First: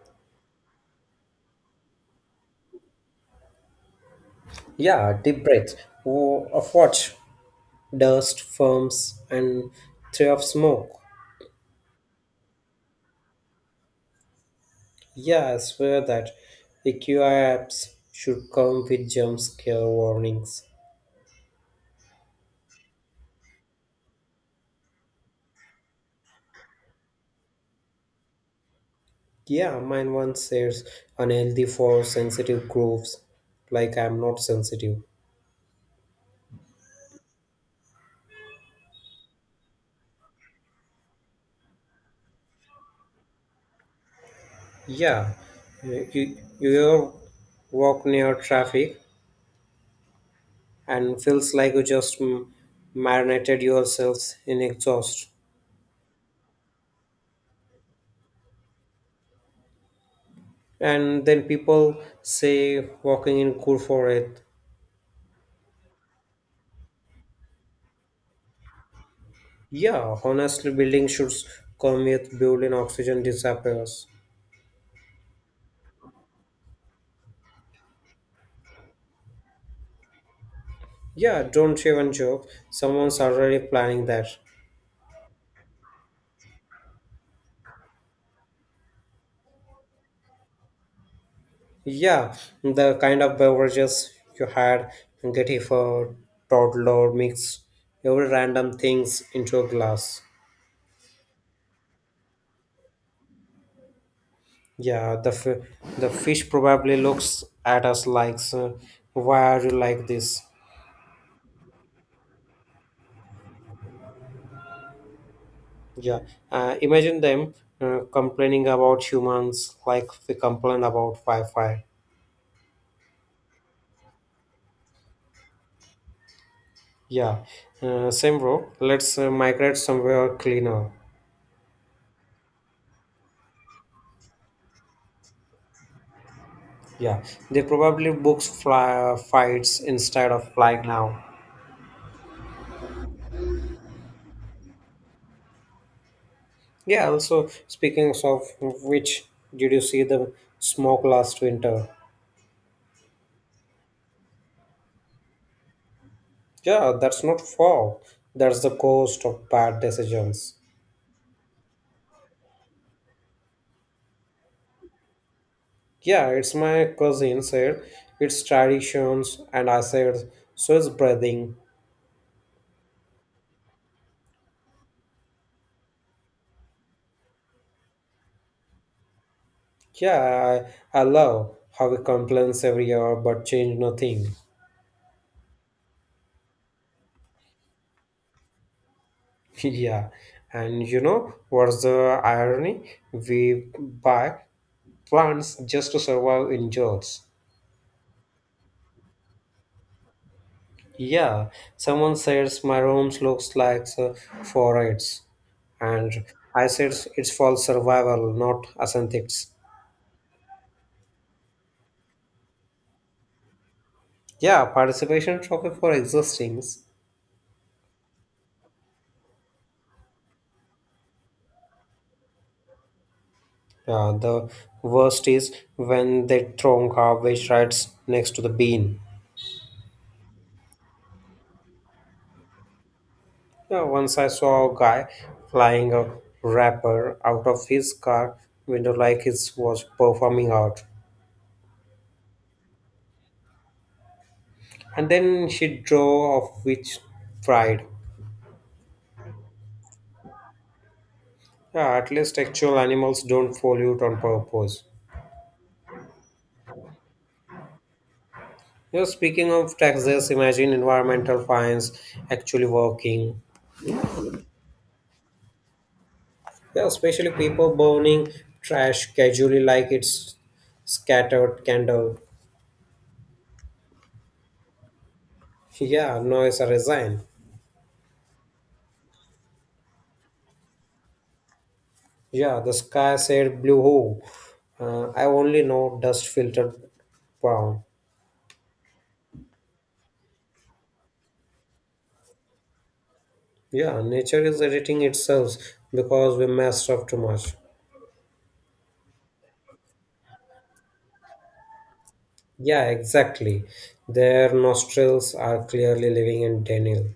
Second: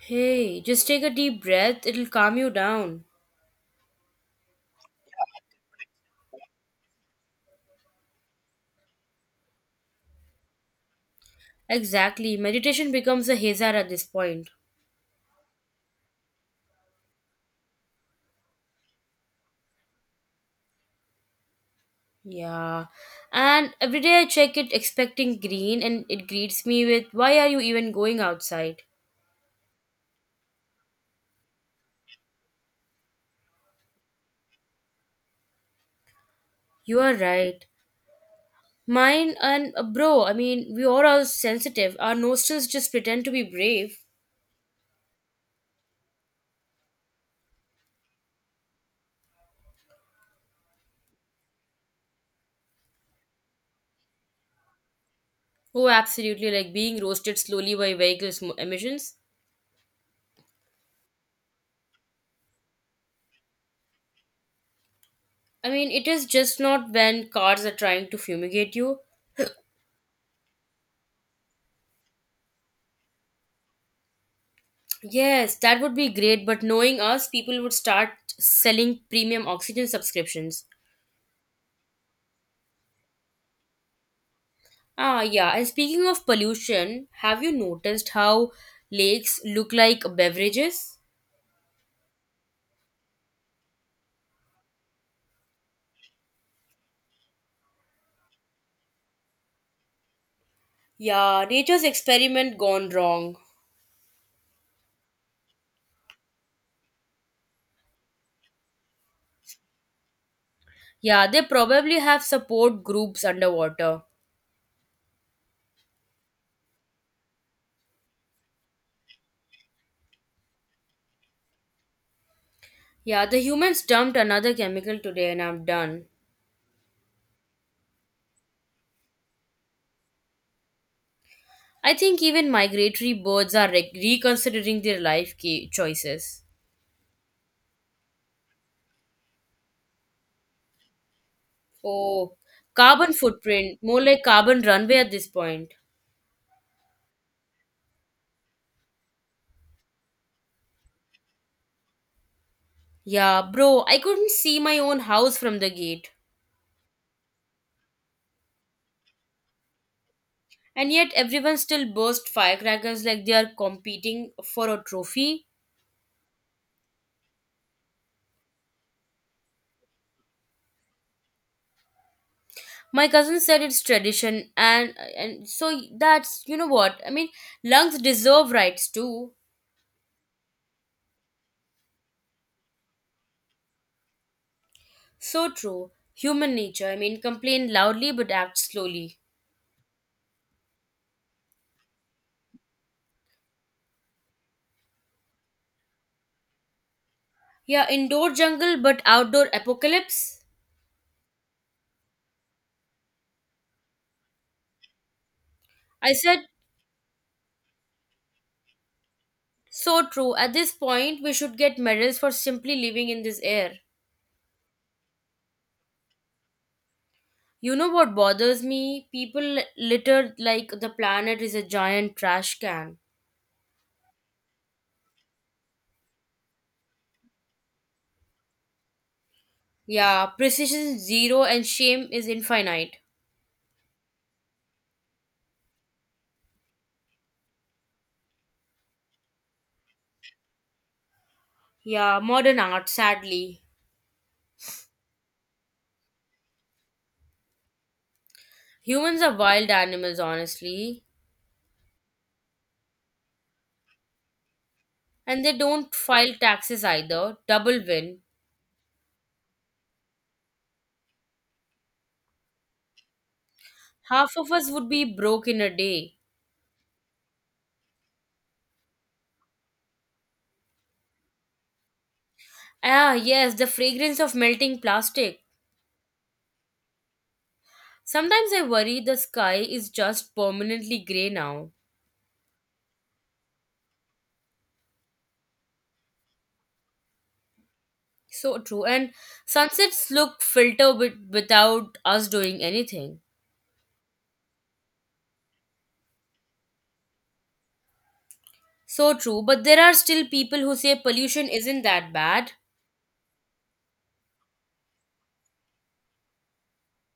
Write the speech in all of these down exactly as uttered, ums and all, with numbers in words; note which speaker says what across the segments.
Speaker 1: Hey, just take a deep breath, it'll calm you down.
Speaker 2: Yeah, deep breath oh, of watch, dust, firms, and thread of smoke.
Speaker 1: Exactly, meditation becomes a hazard at this point.
Speaker 2: Yeah, I swear that the Q I apps should come with jump scare warnings.
Speaker 1: Yeah. And every day I check it expecting green and it greets me with, "Why are you even going outside?"
Speaker 2: Yeah, mine once says unhealthy for sensitive grooves, like I'm not sensitive.
Speaker 1: You are right. Mine and uh, bro, I mean, we are all sensitive. Our nostrils just pretend to be brave.
Speaker 2: Yeah, you, you you walk near traffic and feels like you just m- marinated yourselves in exhaust.
Speaker 1: Oh, absolutely, like being roasted slowly by vehicle sm- emissions.
Speaker 2: And then people say walking in good for it.
Speaker 1: I mean, it is just not when cars are trying to fumigate you.
Speaker 2: Yeah, honestly building should come with building oxygen disappears.
Speaker 1: Yes, that would be great, but knowing us, people would start selling premium oxygen subscriptions.
Speaker 2: Yeah, don't even joke, someone's already planning that.
Speaker 1: Ah, yeah, and speaking of pollution, have you noticed how lakes look like beverages?
Speaker 2: Yeah, the kind of beverages you had getty for toddler mix every random things into a glass.
Speaker 1: Yeah, nature's experiment gone wrong.
Speaker 2: Yeah, the f- the fish probably looks at us like, "Sir, why are you like this?"
Speaker 1: Yeah, they probably have support groups underwater.
Speaker 2: Yeah, uh, imagine them uh, complaining about humans like we complain about Wi-Fi.
Speaker 1: Yeah, the humans dumped another chemical today and I'm done.
Speaker 2: Yeah, uh, same bro. Let's uh, migrate somewhere cleaner.
Speaker 1: I think even migratory birds are re- reconsidering their life ca- choices.
Speaker 2: Yeah, they probably books fly, fights instead of flying now.
Speaker 1: Oh, carbon footprint, more like carbon runway at this point.
Speaker 2: Yeah, also speaking of which, did you see the smoke last winter?
Speaker 1: Yeah, bro, I couldn't see my own house from the gate.
Speaker 2: Yeah, that's not fall. That's the cost of bad decisions.
Speaker 1: And yet everyone still burst firecrackers like they are competing for a trophy.
Speaker 2: Yeah, it's my cousin said it's traditions, and I said so it's breathing.
Speaker 1: My cousin said it's tradition and and so that's, you know what? I mean, lungs deserve rights too.
Speaker 2: Yeah, I, I love how he complains every hour but change nothing.
Speaker 1: So true. Human nature. I mean, complain loudly but act slowly.
Speaker 2: Yeah, and you know what's the irony? We buy plants just to survive in jobs.
Speaker 1: Yeah, indoor jungle but outdoor apocalypse.
Speaker 2: Yeah, someone says my rooms looks like uh, forests,
Speaker 1: I
Speaker 2: and
Speaker 1: said
Speaker 2: I said it's for survival, not aesthetics.
Speaker 1: so true. At this point, we should get medals for simply living in this air.
Speaker 2: Yeah, participation trophy for existing.
Speaker 1: You know what bothers me? People littered like the planet is a giant trash can.
Speaker 2: Yeah, the worst is when they throw garbage right next to the bin.
Speaker 1: Yeah, precision is zero and shame is infinite.
Speaker 2: Yeah, once I saw a guy flying a wrapper out of his car window like he was performing art.
Speaker 1: Yeah, modern art, sadly.
Speaker 2: And then she drove off with pride.
Speaker 1: Humans are wild animals, honestly.
Speaker 2: Yeah, at least actual animals don't pollute on purpose.
Speaker 1: And they don't file taxes either. Double win.
Speaker 2: Yeah, speaking of taxes, imagine environmental fines actually working.
Speaker 1: Half of us would be broke in a day.
Speaker 2: Yeah, especially people burning trash casually like it's scattered candle.
Speaker 1: Ah, yes, the fragrance of melting plastic.
Speaker 2: Yeah, noise resign.
Speaker 1: Sometimes I worry the sky is just permanently grey now.
Speaker 2: Yeah, the sky said blue hole. Uh, I only know dust filtered brown.
Speaker 1: So true. And sunsets look filter with, without us doing anything.
Speaker 2: Yeah, nature is editing itself because we messed up too much.
Speaker 1: So true. But there are still people who say pollution isn't that bad.
Speaker 2: Yeah, exactly. Their nostrils are clearly living in denial.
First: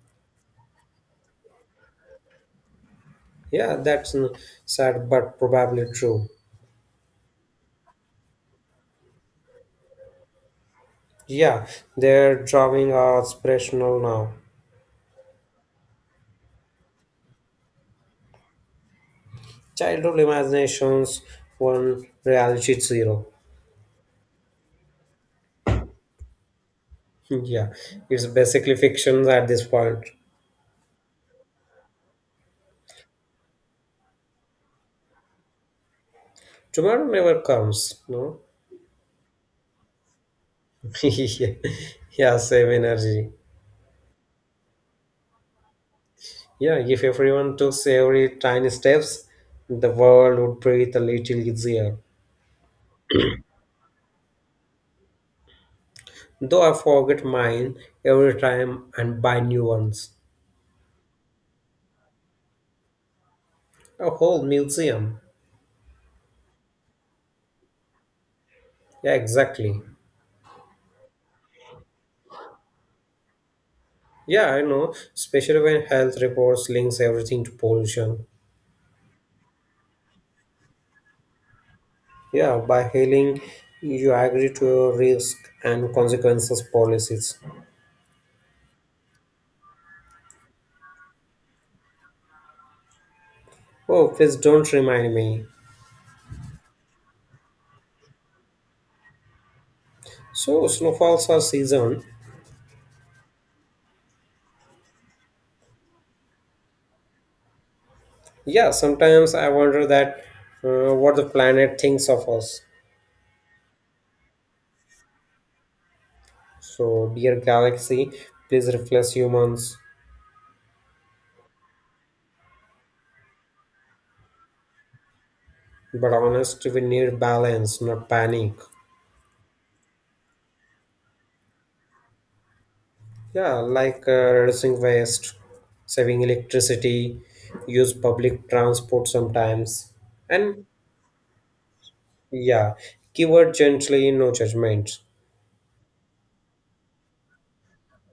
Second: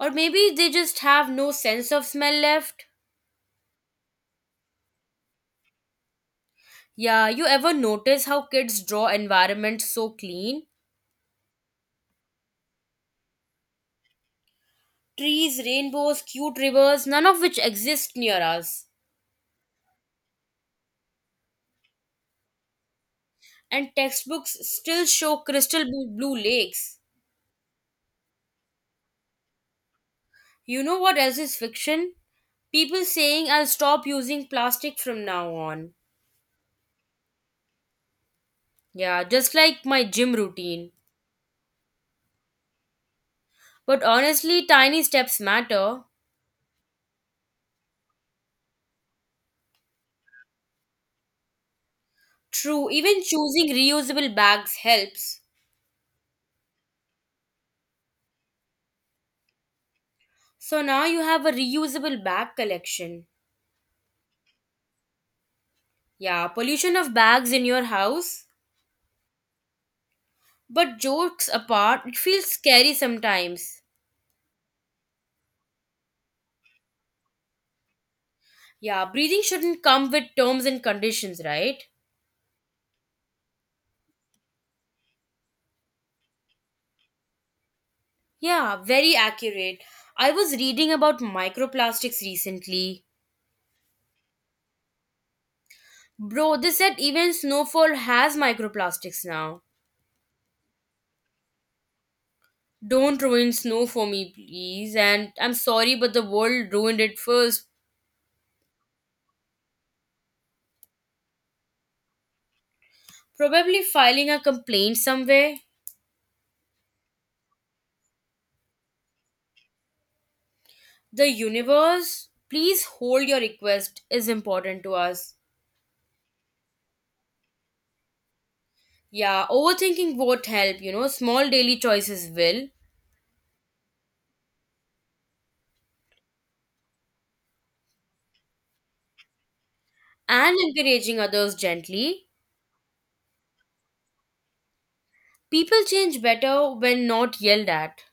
Speaker 1: Or maybe they just have no sense of smell left.
Speaker 2: Yeah, that's n- sad but probably true.
Speaker 1: Yeah, you ever notice how kids draw environments so clean?
Speaker 2: Yeah, their drawing are aspirational now.
Speaker 1: Trees, rainbows, cute rivers, none of which exist near us.
Speaker 2: Childhood imaginations, one reality zero.
Speaker 1: And textbooks still show crystal blue blue lakes.
Speaker 2: Yeah, it's basically fictions at this point.
Speaker 1: You know what else is fiction? People saying, "I'll stop using plastic from now on."
Speaker 2: Tomorrow never comes, no?
Speaker 1: Yeah, just like my gym routine.
Speaker 2: Yeah, save energy.
Speaker 1: But honestly, tiny steps matter.
Speaker 2: Yeah, if everyone took every tiny steps, the world would breathe a little easier.
Speaker 1: True, even choosing reusable bags helps.
Speaker 2: Though I forget mine every time and buy new ones.
Speaker 1: So now you have a reusable bag collection.
Speaker 2: A whole museum.
Speaker 1: Yeah, pollution of bags in your house.
Speaker 2: Yeah, exactly.
Speaker 1: But jokes apart, it feels scary sometimes.
Speaker 2: Yeah, I know, especially when health reports links everything to pollution.
Speaker 1: Yeah, breathing shouldn't come with terms and conditions, right?
Speaker 2: Yeah, by hailing, you agree to your risk and consequences policies.
Speaker 1: Yeah, very accurate. I was reading about microplastics recently.
Speaker 2: Oh, please don't remind me.
Speaker 1: Bro, they said even snowfall has microplastics now.
Speaker 2: So snowfalls are season.
Speaker 1: Don't ruin snow for me, please. And I'm sorry, but the world ruined it first.
Speaker 2: Yeah, sometimes I wonder that uh, what the planet thinks of us.
Speaker 1: Probably filing a complaint somewhere.
Speaker 2: So dear galaxy, please reflect humans.
Speaker 1: The universe, please hold, your request is important to us.
Speaker 2: But honest, we need balance, not panic.
Speaker 1: Yeah, overthinking won't help, you know. Small daily choices will.
Speaker 2: Yeah, like uh, reducing waste, saving electricity, use public transport sometimes,
Speaker 1: And
Speaker 2: and
Speaker 1: encouraging others gently.
Speaker 2: yeah, keyword gently, no judgment.
Speaker 1: People change better when not yelled at.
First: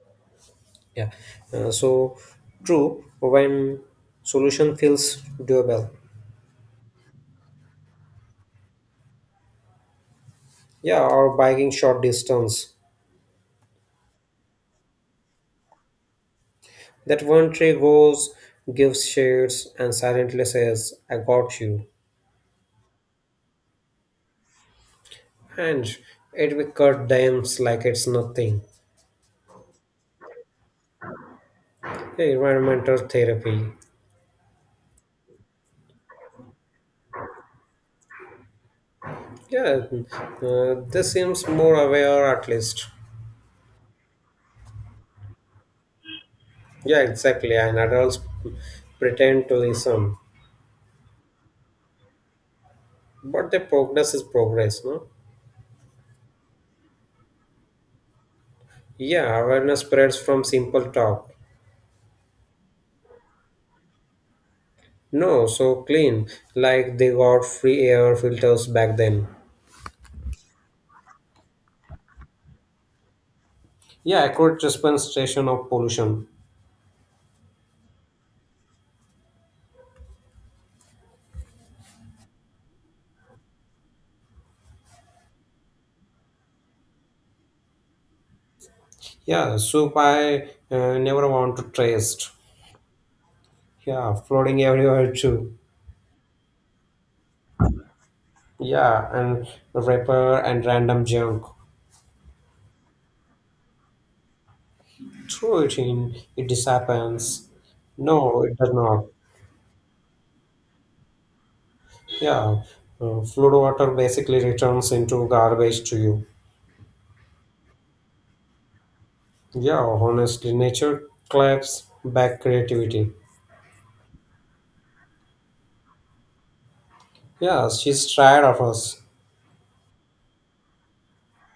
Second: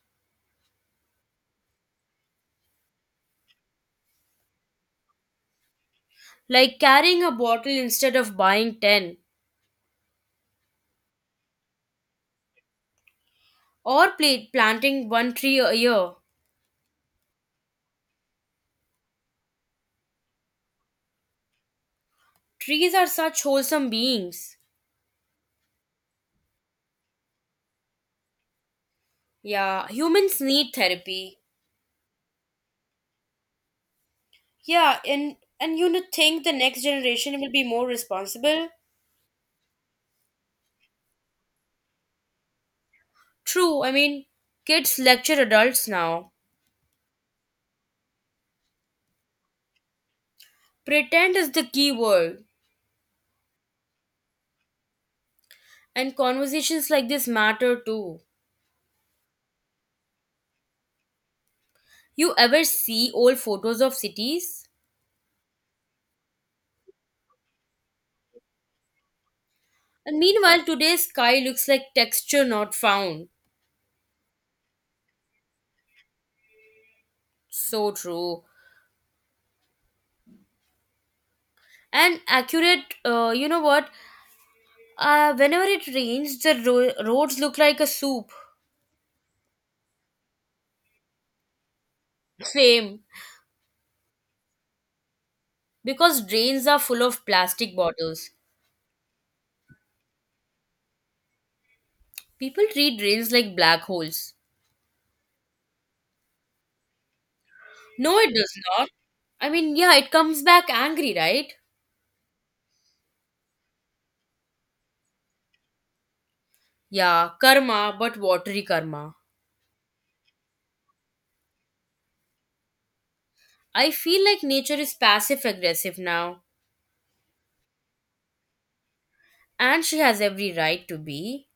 Speaker 2: Yeah, uh, so true when solution feels doable.
Speaker 1: Like carrying a bottle instead of buying ten.
Speaker 2: Yeah, or biking short distance.
Speaker 1: Or pla- planting one tree a year.
Speaker 2: That one tree goes, gives shades, and silently says, I got you.
Speaker 1: Trees are such wholesome beings.
Speaker 2: And it will cut dams like it's nothing.
Speaker 1: Yeah, humans need therapy.
Speaker 2: Yeah, environmental therapy.
Speaker 1: Yeah, and and you know, think the next generation will be more responsible?
Speaker 2: Yeah, uh, this seems more aware at least.
Speaker 1: True, I mean, kids lecture adults now.
Speaker 2: Yeah, exactly. And adults pretend to listen.
Speaker 1: Pretend is the key word,
Speaker 2: But the progress is progress, no?
Speaker 1: and conversations like this matter too.
Speaker 2: Yeah, awareness spreads from simple talk.
Speaker 1: You ever see old photos of cities?
Speaker 2: No, so clean, like they got free air filters back then.
Speaker 1: And meanwhile, today's sky looks like texture not found.
Speaker 2: Yeah, accurate representation of pollution.
Speaker 1: So true. And accurate, uh, you know what? Uh, whenever it rains, the ro- roads look like a soup.
Speaker 2: Yeah, soup I uh, never want to taste.
Speaker 1: Same.
Speaker 2: Yeah, floating everywhere too.
Speaker 1: Because drains are full of plastic bottles.
Speaker 2: Yeah, and wrapper and random junk.
Speaker 1: People treat drains like black holes.
Speaker 2: Throw it in, it disappears.
Speaker 1: No, it
Speaker 2: No,
Speaker 1: does
Speaker 2: it does
Speaker 1: not.
Speaker 2: not.
Speaker 1: I mean, yeah, it comes back angry, right?
Speaker 2: Yeah, uh, fluid water basically returns into garbage to you.
Speaker 1: Yeah, karma, but watery karma.
Speaker 2: Yeah, honestly, nature claps back creativity.
Speaker 1: I feel like nature is passive aggressive now,
Speaker 2: Yeah, she's tired of us,
Speaker 1: and she has every right to be.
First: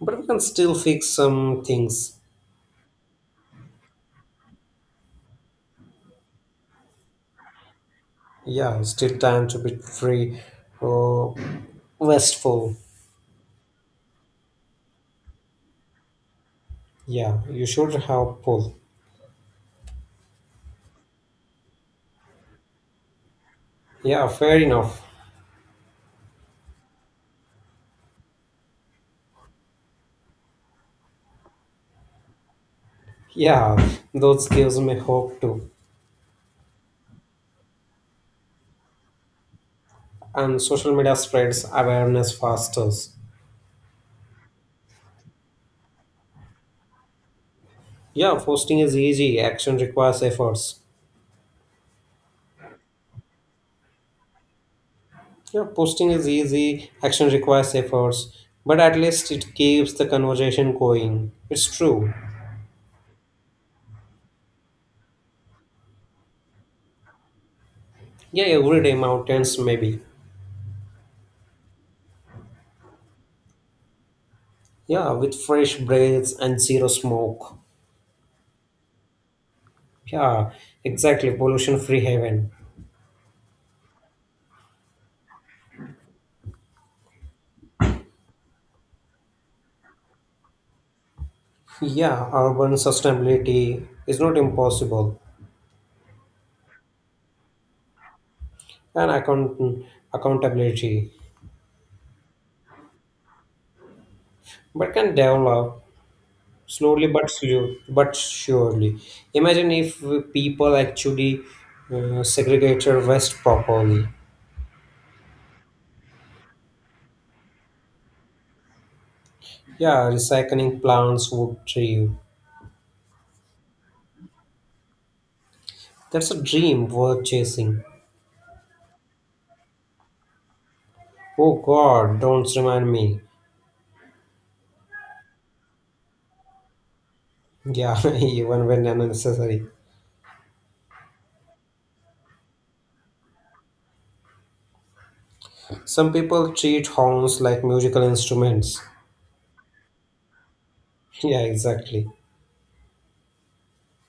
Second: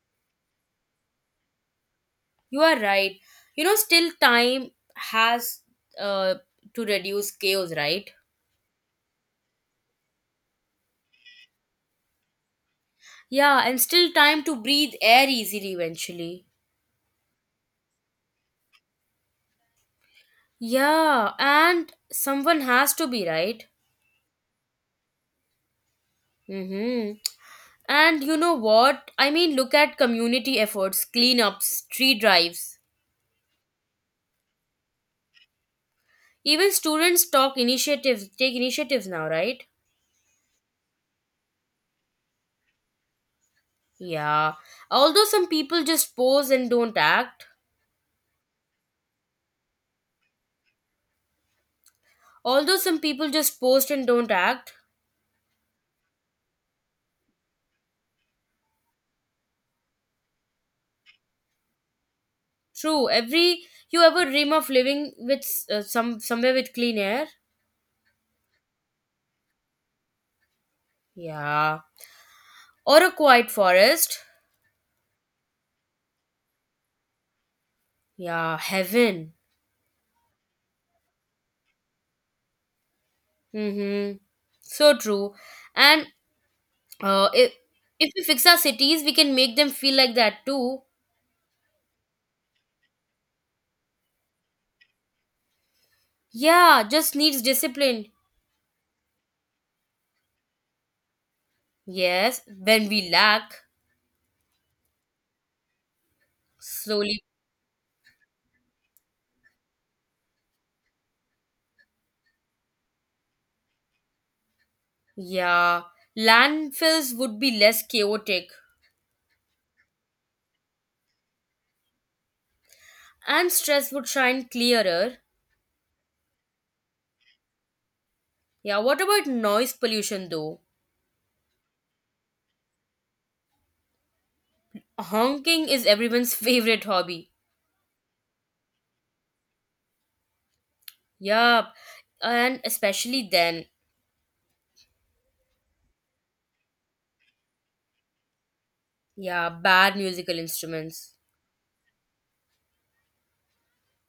Speaker 2: but we can still fix some things.
Speaker 1: You are right. You know, still time has uh, to reduce chaos, right?
Speaker 2: Yeah, it's still time to be free. Oh, westful.
Speaker 1: Yeah, and still time to breathe air easily eventually.
Speaker 2: Yeah, you should have pull.
Speaker 1: Yeah, and someone has to be right.
Speaker 2: Yeah, fair enough.
Speaker 1: Mm-hmm. And you know what? I mean, look at community efforts, cleanups, tree drives.
Speaker 2: Yeah, those gives me hope too.
Speaker 1: Even students talk initiatives, take initiatives now, right?
Speaker 2: And social media spreads awareness faster.
Speaker 1: Yeah. Although some people just pose and don't act.
Speaker 2: Yeah, posting is easy. Action requires efforts.
Speaker 1: Although some people just post and don't act.
Speaker 2: Yeah, posting is easy. Action requires efforts. But at least it keeps the conversation going. It's true.
Speaker 1: True. Every, you ever dream of living with uh, some somewhere with clean air?
Speaker 2: Yeah, every day mountains maybe.
Speaker 1: Yeah. Or a quiet forest.
Speaker 2: Yeah, with fresh breaths and zero smoke.
Speaker 1: Yeah, heaven.
Speaker 2: Yeah, exactly. Pollution free haven.
Speaker 1: Mm-hmm. So true. And uh, if, if we fix our cities, we can make them feel like that too.
Speaker 2: Yeah, urban sustainability is not impossible
Speaker 1: Yeah, just needs discipline.
Speaker 2: and account- accountability,
Speaker 1: Yes, when we lack,
Speaker 2: but can develop slowly
Speaker 1: slowly.
Speaker 2: but slow, but surely. Imagine if people actually uh, segregate waste properly.
Speaker 1: Yeah, landfills would be less chaotic
Speaker 2: Yeah, recycling plants would thrive.
Speaker 1: and stress would shine clearer.
Speaker 2: That's a dream worth chasing.
Speaker 1: Yeah, what about noise pollution though?
Speaker 2: Oh God, don't remind me.
Speaker 1: Honking is everyone's favorite hobby.
Speaker 2: Yeah, even when unnecessary.
Speaker 1: Yup, and especially then.
Speaker 2: Some people treat horns like musical instruments.
Speaker 1: Yeah, bad musical instruments.
Speaker 2: Yeah, exactly.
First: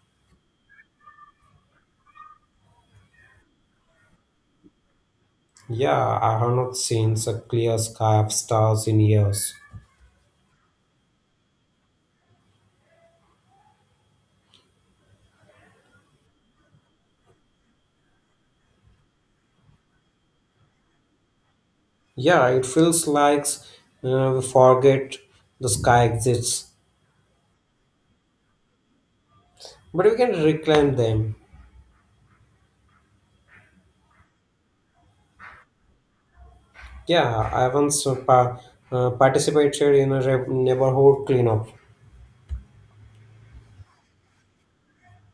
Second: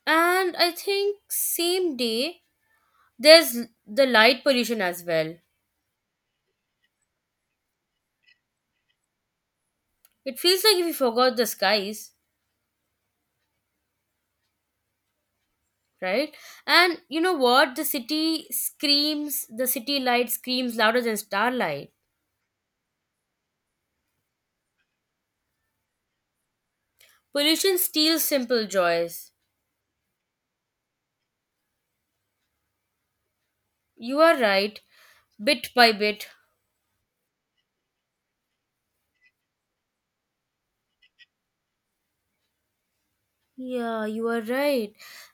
Speaker 1: And I think same day there's l- the light pollution as well.
Speaker 2: Yeah, I have not seen a clear sky of stars in years.
Speaker 1: It feels like if you forgot the skies, right? And you know what? The city screams, the city light screams louder than starlight.
Speaker 2: Yeah, it feels like uh, we forget the sky exists,
Speaker 1: Pollution steals simple joys.
Speaker 2: but we can reclaim them.
Speaker 1: You are right, bit by bit.
Speaker 2: Yeah, I once uh, pa- uh, participated in a re- neighborhood cleanup.
Speaker 1: Yeah, you are right.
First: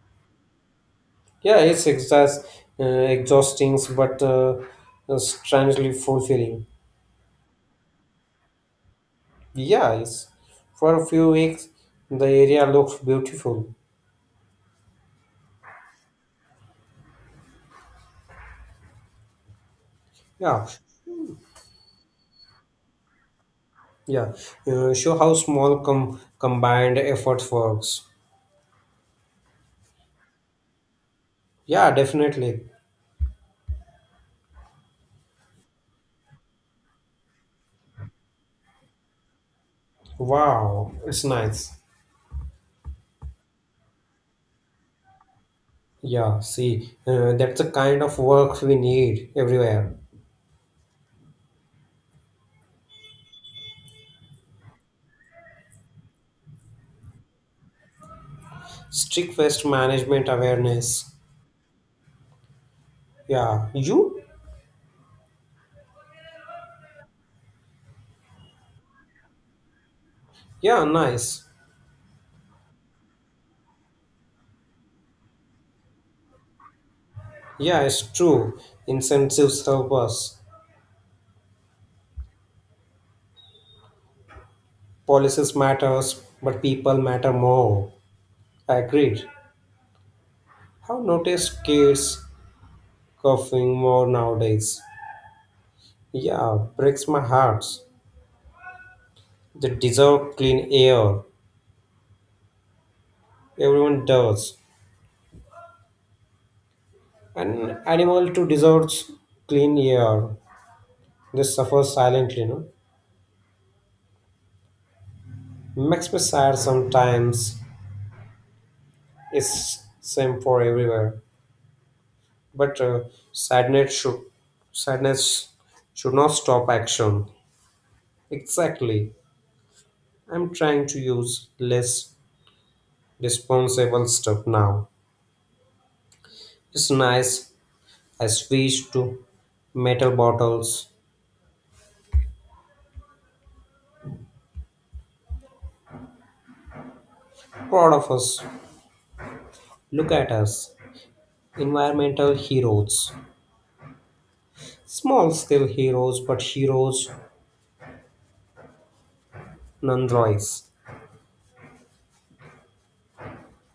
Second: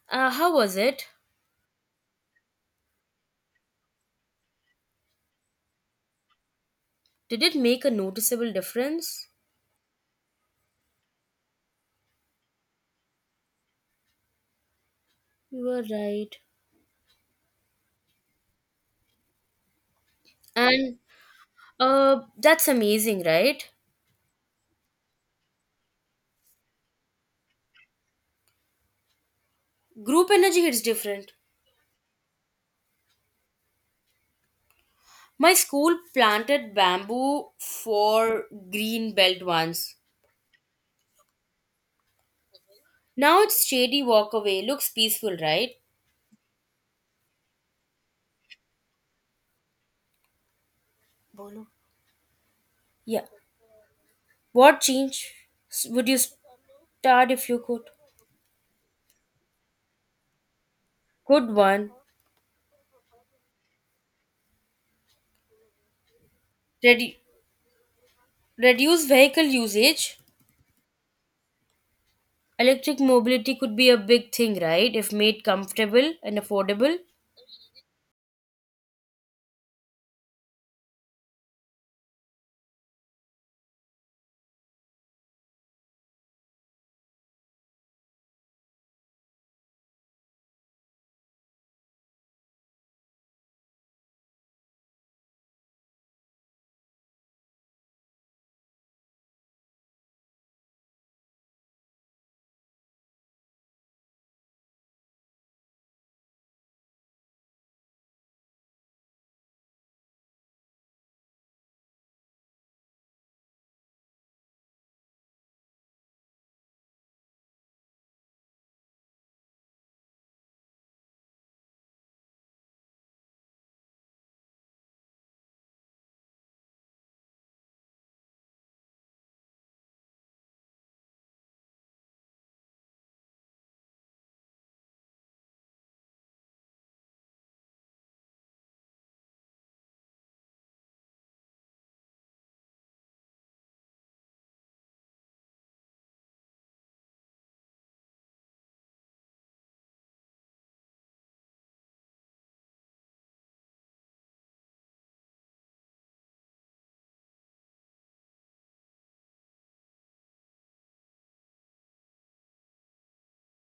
Speaker 1: Uh, how was it?
Speaker 2: Yeah, it's exhaust- uh, exhausting, but uh, uh, strangely fulfilling.
Speaker 1: Did it make a noticeable difference?
Speaker 2: Yeah, it's, for a few weeks the area looked beautiful.
Speaker 1: You are right.
Speaker 2: Yeah,
Speaker 1: And Uh, that's amazing, right?
Speaker 2: yeah. Uh, show how small com combined effort works.
Speaker 1: Group energy hits different.
Speaker 2: Yeah, definitely.
Speaker 1: My school planted bamboo for green belt once.
Speaker 2: Wow, it's nice.
Speaker 1: Now it's shady walkaway. Looks peaceful, right?
Speaker 2: Yeah, see, uh, that's the kind of work we need everywhere.
Speaker 1: Bolo. Yeah. What change s- would you start if you could?
Speaker 2: Strict waste management awareness.
Speaker 1: Good one.
Speaker 2: Yeah, you?
Speaker 1: Redu- Reduce vehicle usage.
Speaker 2: Yeah, nice.
Speaker 1: Electric mobility could be a big thing, right? If made comfortable and affordable.
Speaker 2: Yeah, it's true. Incentives help us. Policies matters, but people matter more. Agreed. How noticed kids coughing more nowadays? Yeah, breaks my heart. They deserve clean air. Everyone does. An animal too deserves clean air. They suffer silently, no? Makes me sad sometimes. It's same for everywhere. But uh, sadness should sadness should not stop action. Exactly. I'm trying to use less disposable stuff now. It's nice. I switched to metal bottles. Proud of us. Look at us. Environmental heroes. Small scale heroes, but heroes nonetheless.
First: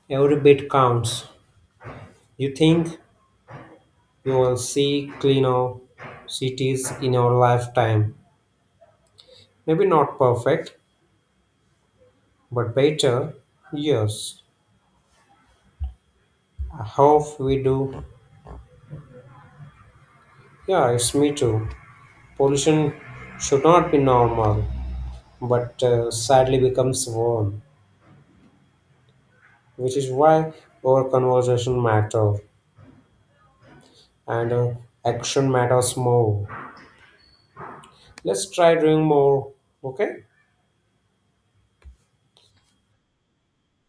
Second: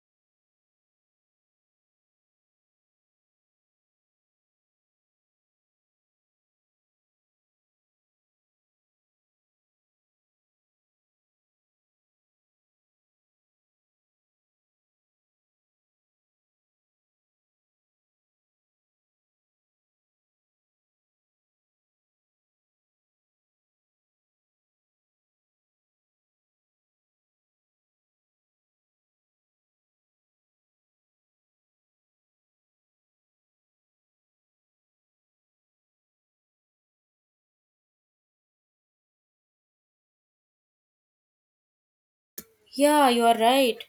Speaker 2: Every bit counts. You think you will see cleaner cities in your lifetime. Maybe not perfect, but better. Yes. I hope we do. Yeah, it's me too. Pollution should not be normal, but uh, sadly becomes one, which is why our conversation matter and uh, action matters more. Let's try doing more. Okay.
Speaker 1: Yeah, you are right.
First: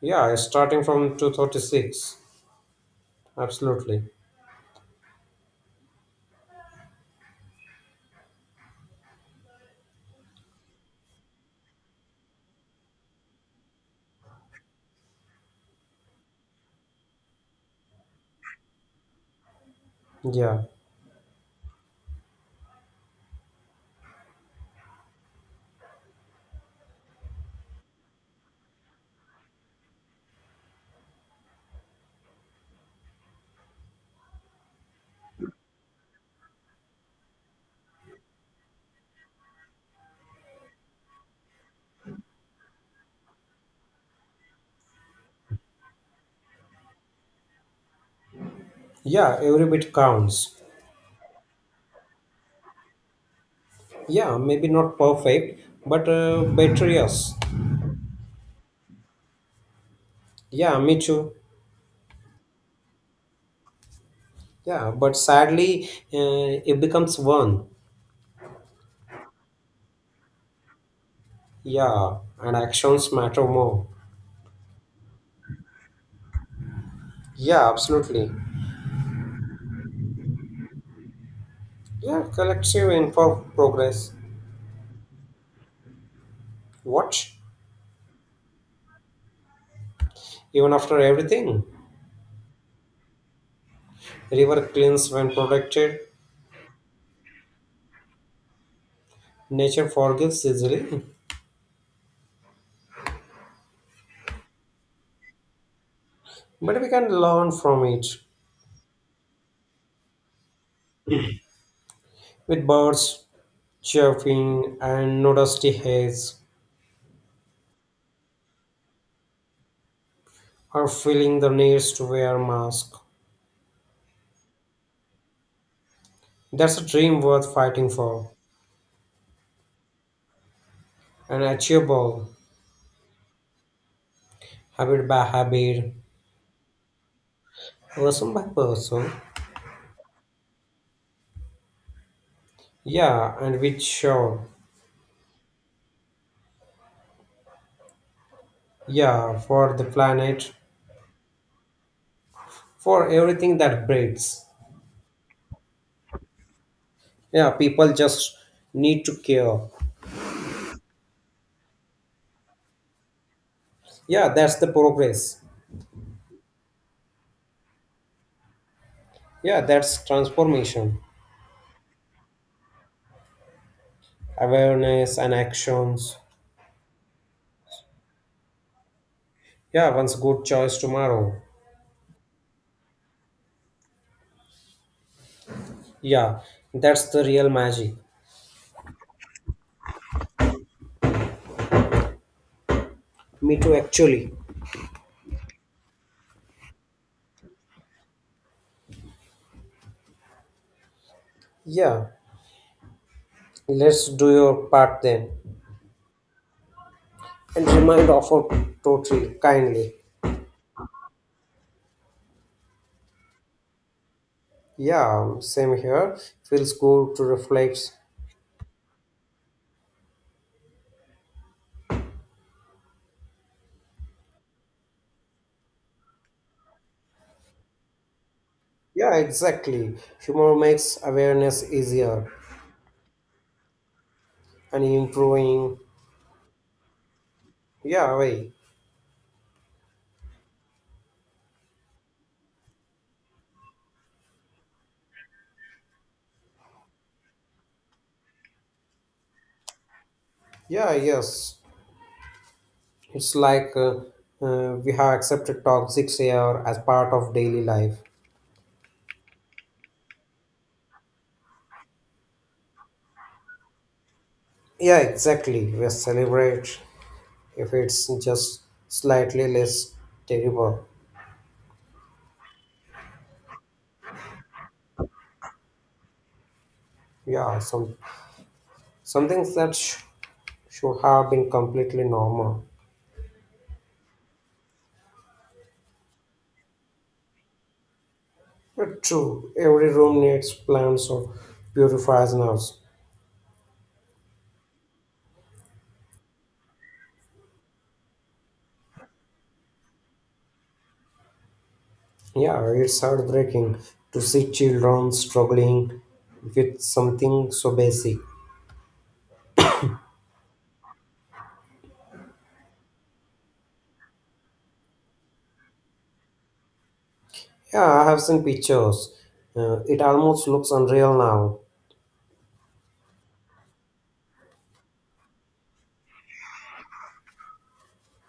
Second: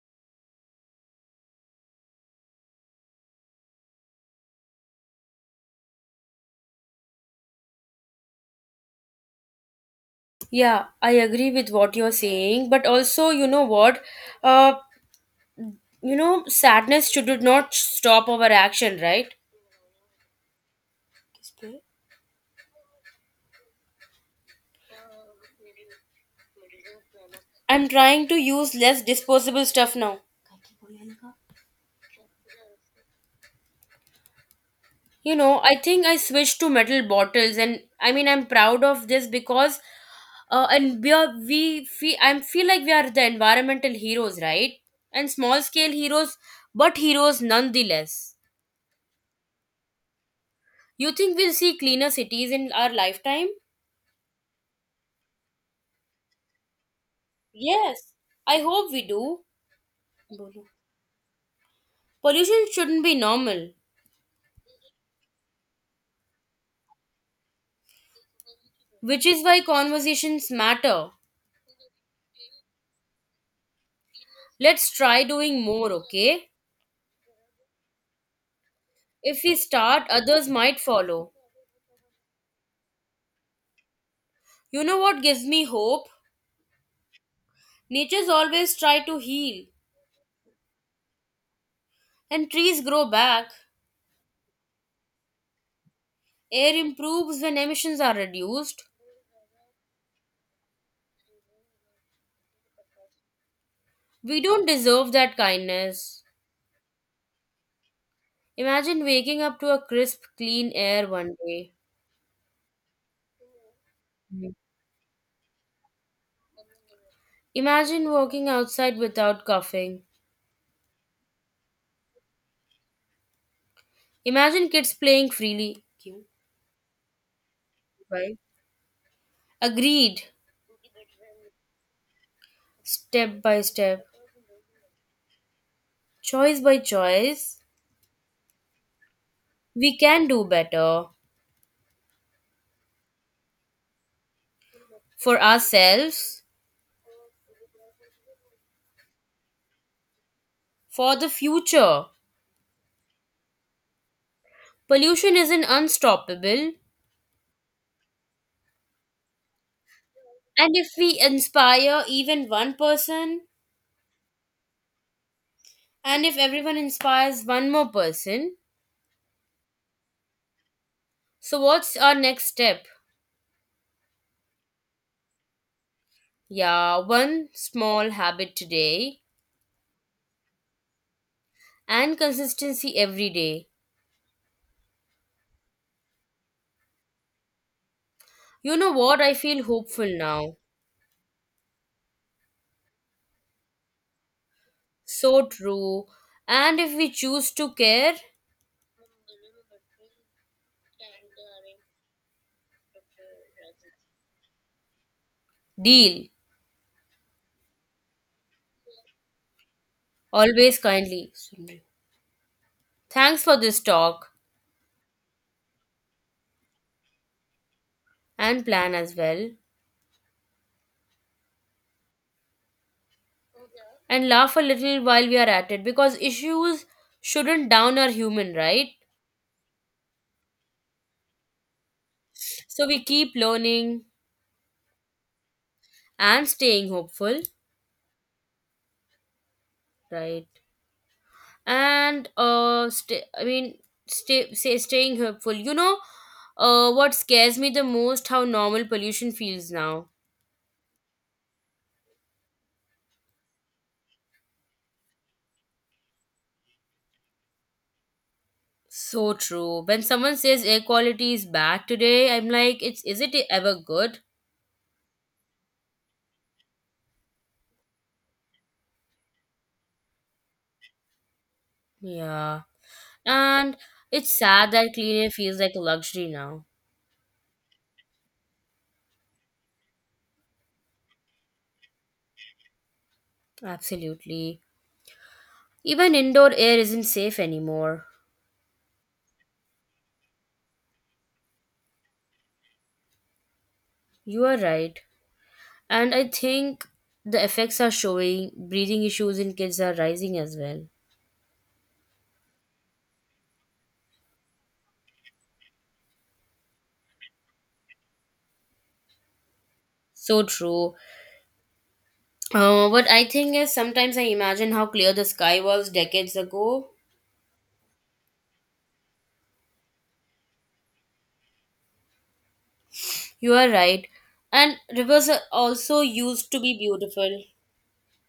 Speaker 2: Yeah, starting from two thirty-six. Absolutely.
Speaker 1: Yeah, I agree with what you're saying, but also, you know what? Uh, you know, sadness should not stop our action, right?
Speaker 2: Yeah.
Speaker 1: I'm trying to use less disposable stuff now. You know, I think I switched to metal bottles, and I mean, I'm proud of this because, uh, and we are we feel I feel like we are the environmental heroes, right? And small scale heroes, but heroes nonetheless.
Speaker 2: Yeah, every bit counts.
Speaker 1: You think we'll see cleaner cities in our lifetime?
Speaker 2: Yeah, maybe not perfect, but uh, better, yes.
Speaker 1: Yes, I hope we do. बोलो।
Speaker 2: Yeah, me too.
Speaker 1: Pollution shouldn't be normal,
Speaker 2: Yeah, but sadly, uh, it becomes one.
Speaker 1: which is why conversations matter.
Speaker 2: Yeah, and actions matter more.
Speaker 1: Let's try doing more, okay?
Speaker 2: Yeah, absolutely.
Speaker 1: If we start, others might follow.
Speaker 2: Yeah, collective info progress.
Speaker 1: You know what gives me hope?
Speaker 2: What?
Speaker 1: Nature's always try to heal,
Speaker 2: Even after everything,
Speaker 1: and trees grow back.
Speaker 2: river cleans when protected,
Speaker 1: Air improves when emissions are reduced.
Speaker 2: nature forgives easily.
Speaker 1: We don't deserve that kindness.
Speaker 2: But we can learn from it
Speaker 1: Imagine waking up to a crisp, clean air one day.
Speaker 2: with birds
Speaker 1: Mhm.
Speaker 2: chirping and no dusty haze
Speaker 1: Imagine walking outside without coughing.
Speaker 2: or feeling the need to wear a mask.
Speaker 1: Imagine kids playing freely. Cute.
Speaker 2: That's a dream worth fighting for
Speaker 1: Right? Agreed.
Speaker 2: and achievable
Speaker 1: Step by step,
Speaker 2: habit by habit,
Speaker 1: choice by choice,
Speaker 2: person by person.
Speaker 1: we can do better
Speaker 2: Yeah, and with sure.
Speaker 1: for ourselves,
Speaker 2: Yeah, for the planet,
Speaker 1: for the future.
Speaker 2: for everything that breathes.
Speaker 1: Pollution isn't unstoppable.
Speaker 2: Yeah, people just need to care.
Speaker 1: And if we inspire even one person,
Speaker 2: Yeah, that's the progress.
Speaker 1: and if everyone inspires one more person,
Speaker 2: Yeah, that's transformation,
Speaker 1: so what's our next step?
Speaker 2: awareness, and actions.
Speaker 1: Yeah, one small habit today
Speaker 2: Yeah, once good choice tomorrow.
Speaker 1: and consistency every day.
Speaker 2: Yeah, that's the real magic.
Speaker 1: You know what? I feel hopeful now.
Speaker 2: Me too, actually.
Speaker 1: So true. And if we choose to care,
Speaker 2: Yeah, let's do your part then.
Speaker 1: deal.
Speaker 2: And remind of our totally kindly.
Speaker 1: Always kindly. Thanks for this talk
Speaker 2: Yeah, same here. Feels good to reflect.
Speaker 1: and plan as well. And laugh a little while we are at it because issues shouldn't down our human, right?
Speaker 2: Yeah, exactly. Humor makes awareness easier
Speaker 1: So we keep learning
Speaker 2: and improving.
Speaker 1: and staying hopeful,
Speaker 2: Yeah, way.
Speaker 1: right? And uh, stay, I mean, stay, say staying hopeful. You know, uh, what scares me the most how normal pollution feels now.
Speaker 2: Yeah, yes. It's like uh, uh, we have accepted toxic air as part of daily life.
Speaker 1: So true. When someone says air quality is bad today, I'm like, it's, is it ever good?
Speaker 2: Yeah, exactly. We celebrate if it's just slightly less terrible.
Speaker 1: Yeah. And it's sad that clean air feels like a luxury now.
Speaker 2: Yeah, some some things that sh- should have been completely normal.
Speaker 1: Absolutely. Even indoor air isn't safe anymore.
Speaker 2: But true, every room needs plants or purifiers now.
Speaker 1: You are right. And I think the effects are showing. Breathing issues in kids are rising as well.
Speaker 2: Yeah, it's heartbreaking to see children struggling with something so basic.
Speaker 1: So true. Uh, what I think is sometimes I imagine how clear the sky was decades ago.
Speaker 2: Yeah, I have seen pictures. Uh, it almost looks unreal now.
Speaker 1: You are right. And rivers are also used to be beautiful.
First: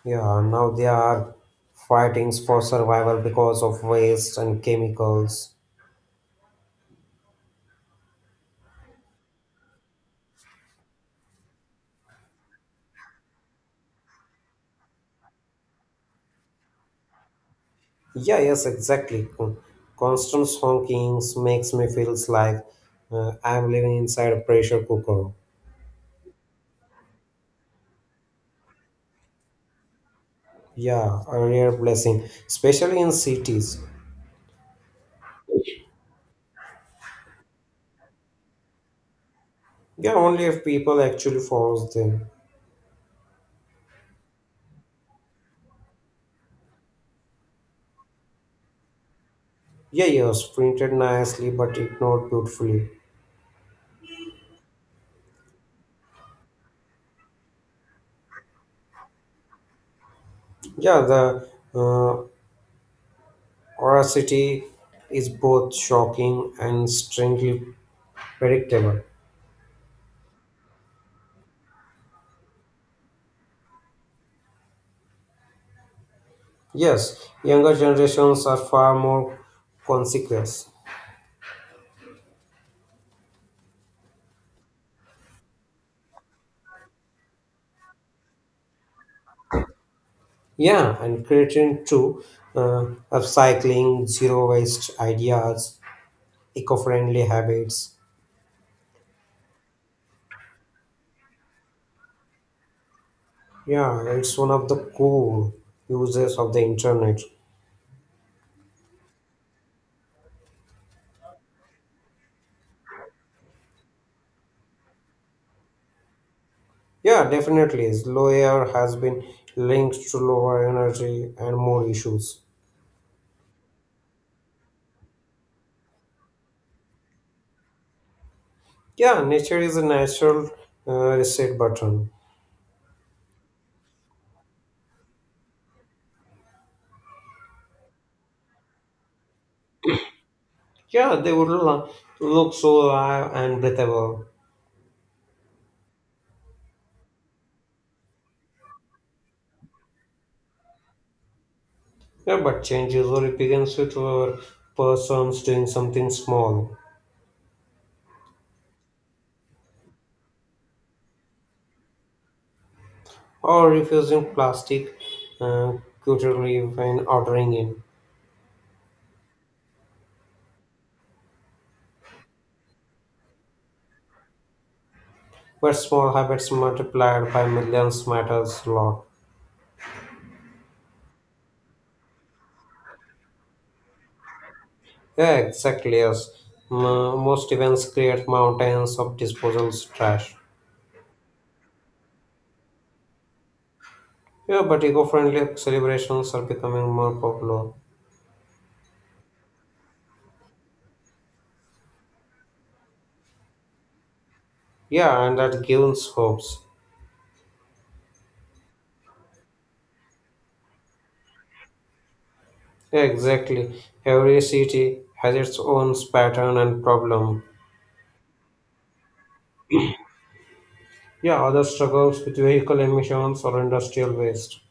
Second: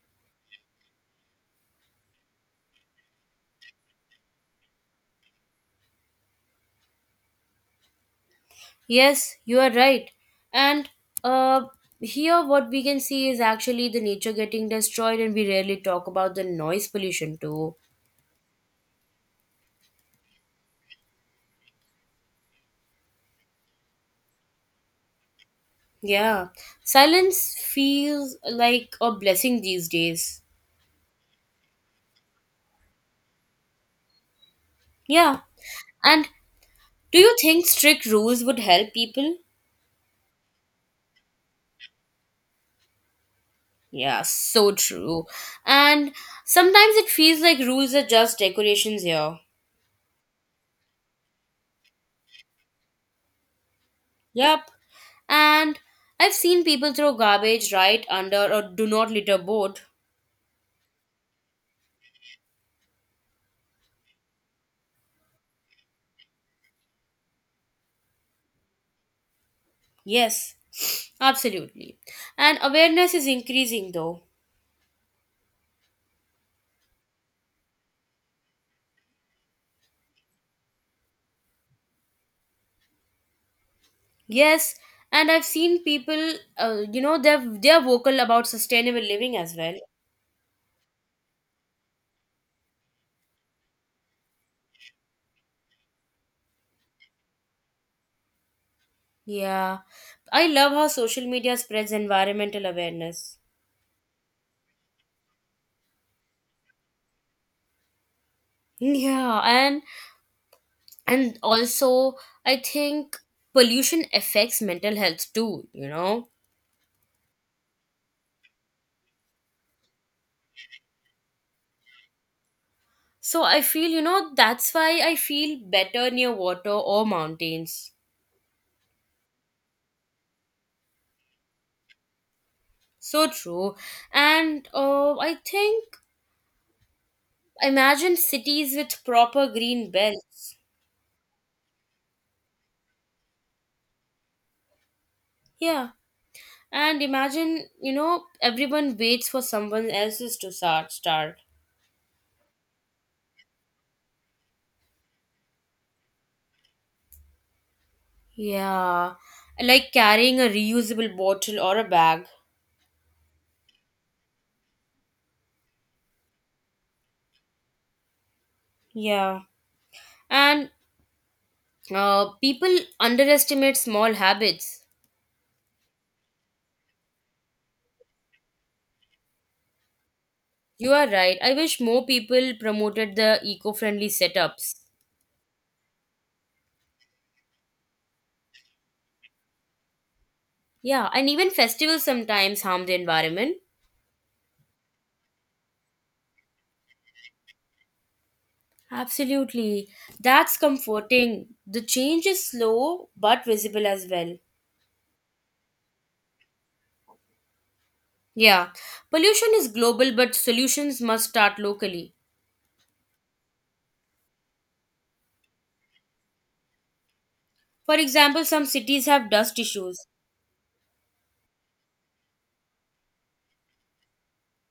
Speaker 2: Yeah, now they are fighting for survival because of waste and chemicals.
Speaker 1: Yes, you are right. And uh, here, what we can see is actually the nature getting destroyed, and we rarely talk about the noise pollution too.
Speaker 2: Yeah, yes, exactly. Con- Constant honkings makes me feels like uh, I'm living inside a pressure cooker.
Speaker 1: Yeah, silence feels like a blessing these days.
Speaker 2: Yeah, a rare blessing, especially in cities.
Speaker 1: Yeah, and do you think strict rules would help people?
Speaker 2: Yeah, only if people actually follows them.
Speaker 1: Yeah, so true. And sometimes it feels like rules are just decorations here.
Speaker 2: Yeah, yes, printed nicely but ignored beautifully.
Speaker 1: Yep. And I've seen people throw garbage right under a do not litter board.
Speaker 2: Yeah, the uh, oracity is both shocking and strangely predictable.
Speaker 1: Yes, absolutely. And awareness is increasing though.
Speaker 2: Yes, younger generations are far more consequent.
Speaker 1: Yes, and I've seen people, uh, you know, they're they're vocal about sustainable living as well.
Speaker 2: Yeah, and creating too, uh, upcycling, zero waste ideas, eco friendly habits.
Speaker 1: Yeah. I love how social media spreads environmental awareness.
Speaker 2: Yeah, it's one of the cool uses of the internet.
Speaker 1: Yeah, and and also I think pollution affects mental health too, you know.
Speaker 2: Yeah, definitely. Low air has been linked to lower energy and more issues.
Speaker 1: So I feel, you know, that's why I feel better near water or mountains.
Speaker 2: Yeah, nature is a natural uh, reset button.
Speaker 1: So true. And uh, I think imagine cities with proper green belts.
Speaker 2: Yeah, they would lo- look so alive and breathable.
Speaker 1: Yeah. And imagine, you know, everyone waits for someone else's to start start.
Speaker 2: Yeah, but change usually begins with our persons doing something small
Speaker 1: Yeah. Like carrying a reusable bottle or a bag.
Speaker 2: or refusing plastic uh, cutlery when ordering in.
Speaker 1: Yeah. And uh, people underestimate small habits.
Speaker 2: But small habits multiplied by millions matters a lot.
Speaker 1: You are right. I wish more people promoted the eco friendly setups.
Speaker 2: Yeah, exactly. Yes. M- most events create mountains of disposals trash.
Speaker 1: Yeah, and even festivals sometimes harm the environment.
Speaker 2: Yeah, but eco-friendly celebrations are becoming more popular.
Speaker 1: Absolutely. That's comforting. The change is slow but visible as well.
Speaker 2: Yeah, and that gives hopes.
Speaker 1: Yeah. Pollution is global, but solutions must start locally.
Speaker 2: Yeah, exactly. Every city has its own pattern and problem.
Speaker 1: For example, some cities have dust issues.
Speaker 2: Yeah, others struggles with vehicle emissions or industrial waste.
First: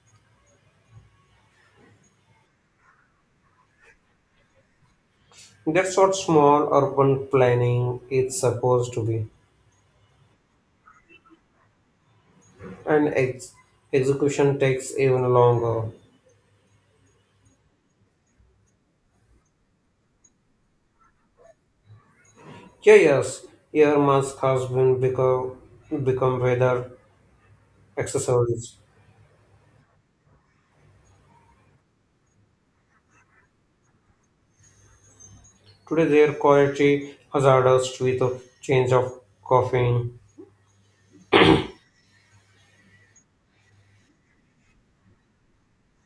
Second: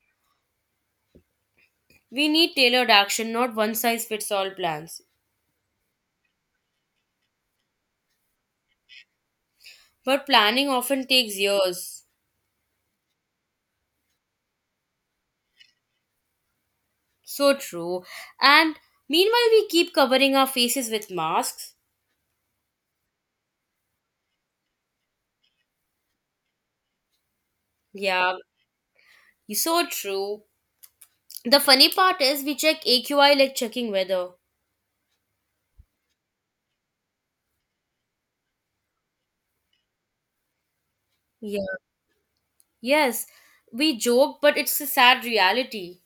Speaker 1: We need tailored action, not one size fits all plans.
Speaker 2: That's what small urban planning is supposed to be,
Speaker 1: But planning often takes years.
Speaker 2: and ex- execution takes even longer.
Speaker 1: So true. And meanwhile, we keep covering our faces with masks.
Speaker 2: Yeah, yes, earmuffs has been become become weather
Speaker 1: Yeah,
Speaker 2: accessories.
Speaker 1: so true. The funny part is we check A Q I like checking weather.
Speaker 2: Today, their quality hazardous with a change of coughing.
Speaker 1: Yeah. Yes, we joke, but it's a sad reality.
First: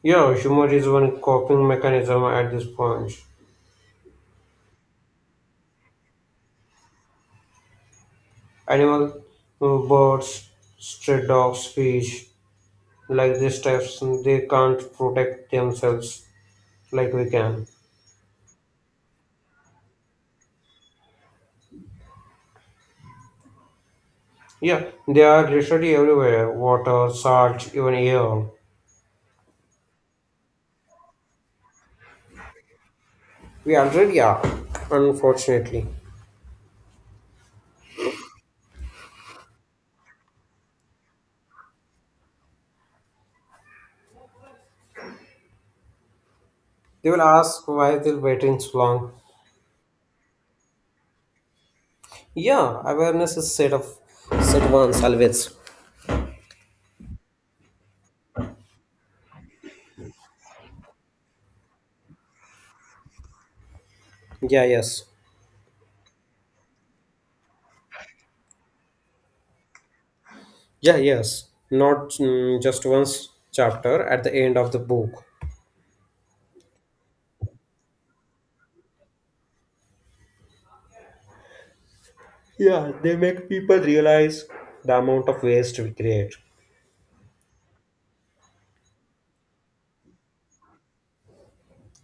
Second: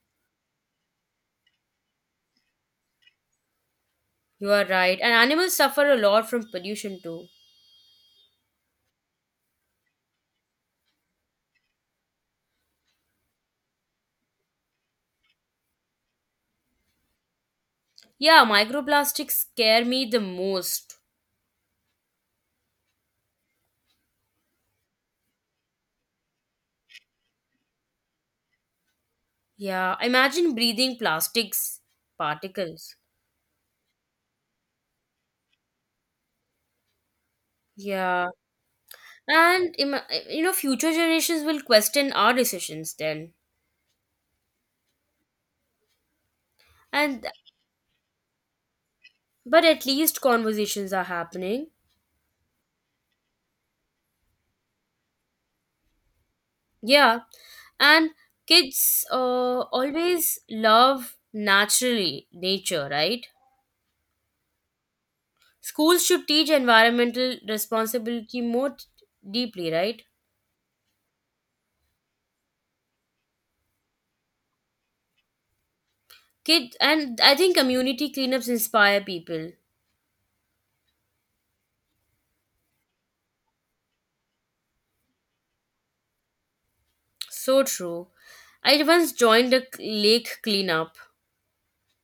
Speaker 2: Yeah, humor is one coping mechanism at this point.
Speaker 1: You are right, and animals suffer a lot from pollution too.
Speaker 2: Animal, uh, birds, stray dogs, fish, like these types, they can't protect themselves like we can.
Speaker 1: Yeah, microplastics scare me the most.
Speaker 2: Yeah, they are literally everywhere water, salt, even air.
Speaker 1: Yeah, imagine breathing plastics particles.
Speaker 2: We already are, unfortunately.
Speaker 1: Yeah, and ima- you know, future generations will question our decisions then.
Speaker 2: They will
Speaker 1: And
Speaker 2: ask why they're waiting so long.
Speaker 1: but at least conversations are happening.
Speaker 2: Yeah, awareness is set of set once always.
Speaker 1: Yeah, and kids uh, always love naturally nature, right?
Speaker 2: Yeah, yes.
Speaker 1: Schools should teach environmental responsibility more t- deeply, right?
Speaker 2: Yeah, yes. Not mm, just once chapter at the end of the book.
Speaker 1: Kids, and I think community cleanups inspire people.
Speaker 2: Yeah, they make people realize the amount of waste we create.
Speaker 1: So true. I once joined a c- lake cleanup.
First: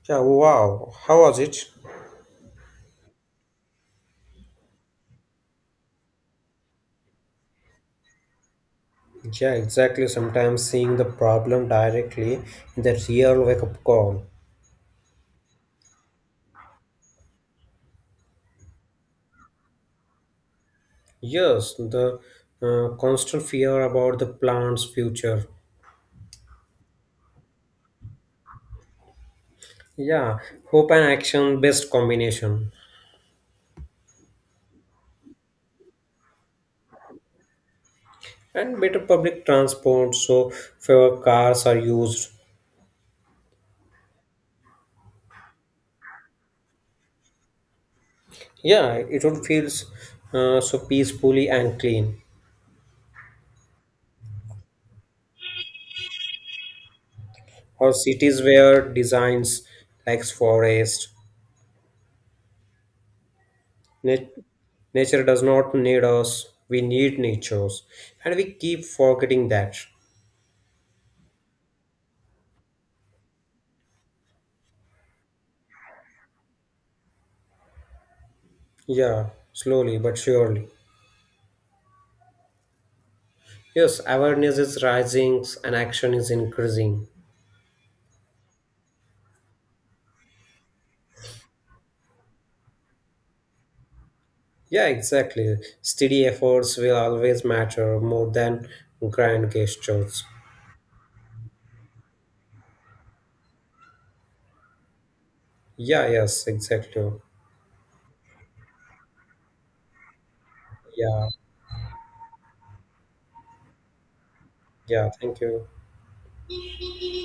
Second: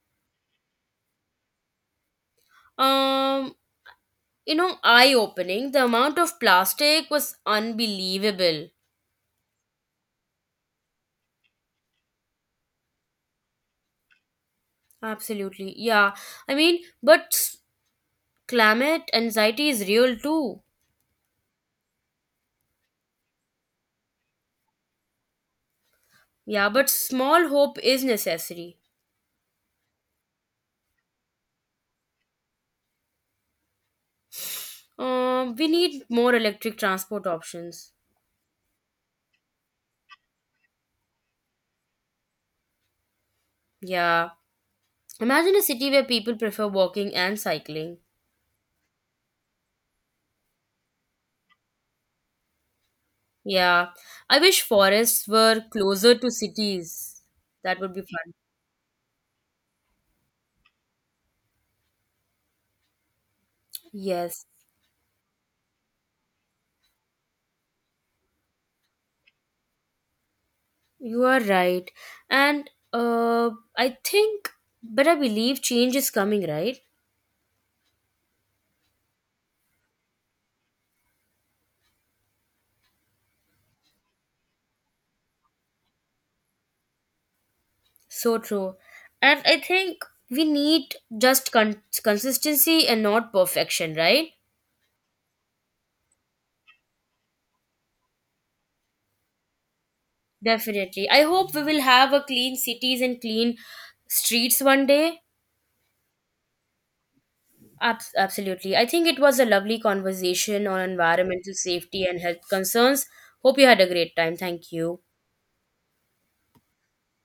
Speaker 2: Yeah, wow. How was it?
Speaker 1: Um, you know, eye opening. The amount of plastic was unbelievable.
Speaker 2: Yeah, exactly. Sometimes seeing the problem directly in the real wake up call.
Speaker 1: Absolutely. Yeah. I mean, but s- climate anxiety is real too.
Speaker 2: Yes, the uh, constant fear about the plant's future.
Speaker 1: Yeah, but small hope is necessary.
Speaker 2: Yeah, hope and action best combination.
Speaker 1: Um, we need more electric transport options.
Speaker 2: And better public transport so fewer cars are used.
Speaker 1: Yeah. Imagine a city where people prefer walking and cycling.
Speaker 2: Yeah, it would feel uh, so peacefully and clean.
Speaker 1: Yeah, I wish forests were closer to cities. That would
Speaker 2: Or
Speaker 1: be fun.
Speaker 2: cities where designs like forest, nat-
Speaker 1: Yes,
Speaker 2: nature does not need us. We need natures, and we keep forgetting that.
Speaker 1: you are right. And uh, I think, but I believe change is coming, right?
Speaker 2: Yeah, slowly but surely. Yes, awareness is rising and action is increasing.
Speaker 1: So true. And I think we need just con- consistency and not perfection, right?
Speaker 2: Yeah, exactly. Steady efforts will always matter more than grand gestures.
Speaker 1: Definitely. I hope we will have a clean cities and clean streets one day.
Speaker 2: Yeah, yes, exactly.
Speaker 1: Abs- Absolutely. I think it was a lovely conversation on
Speaker 2: Yeah,
Speaker 1: environmental safety and health concerns. Hope you had a great time. Thank you.
Speaker 2: yeah, thank you.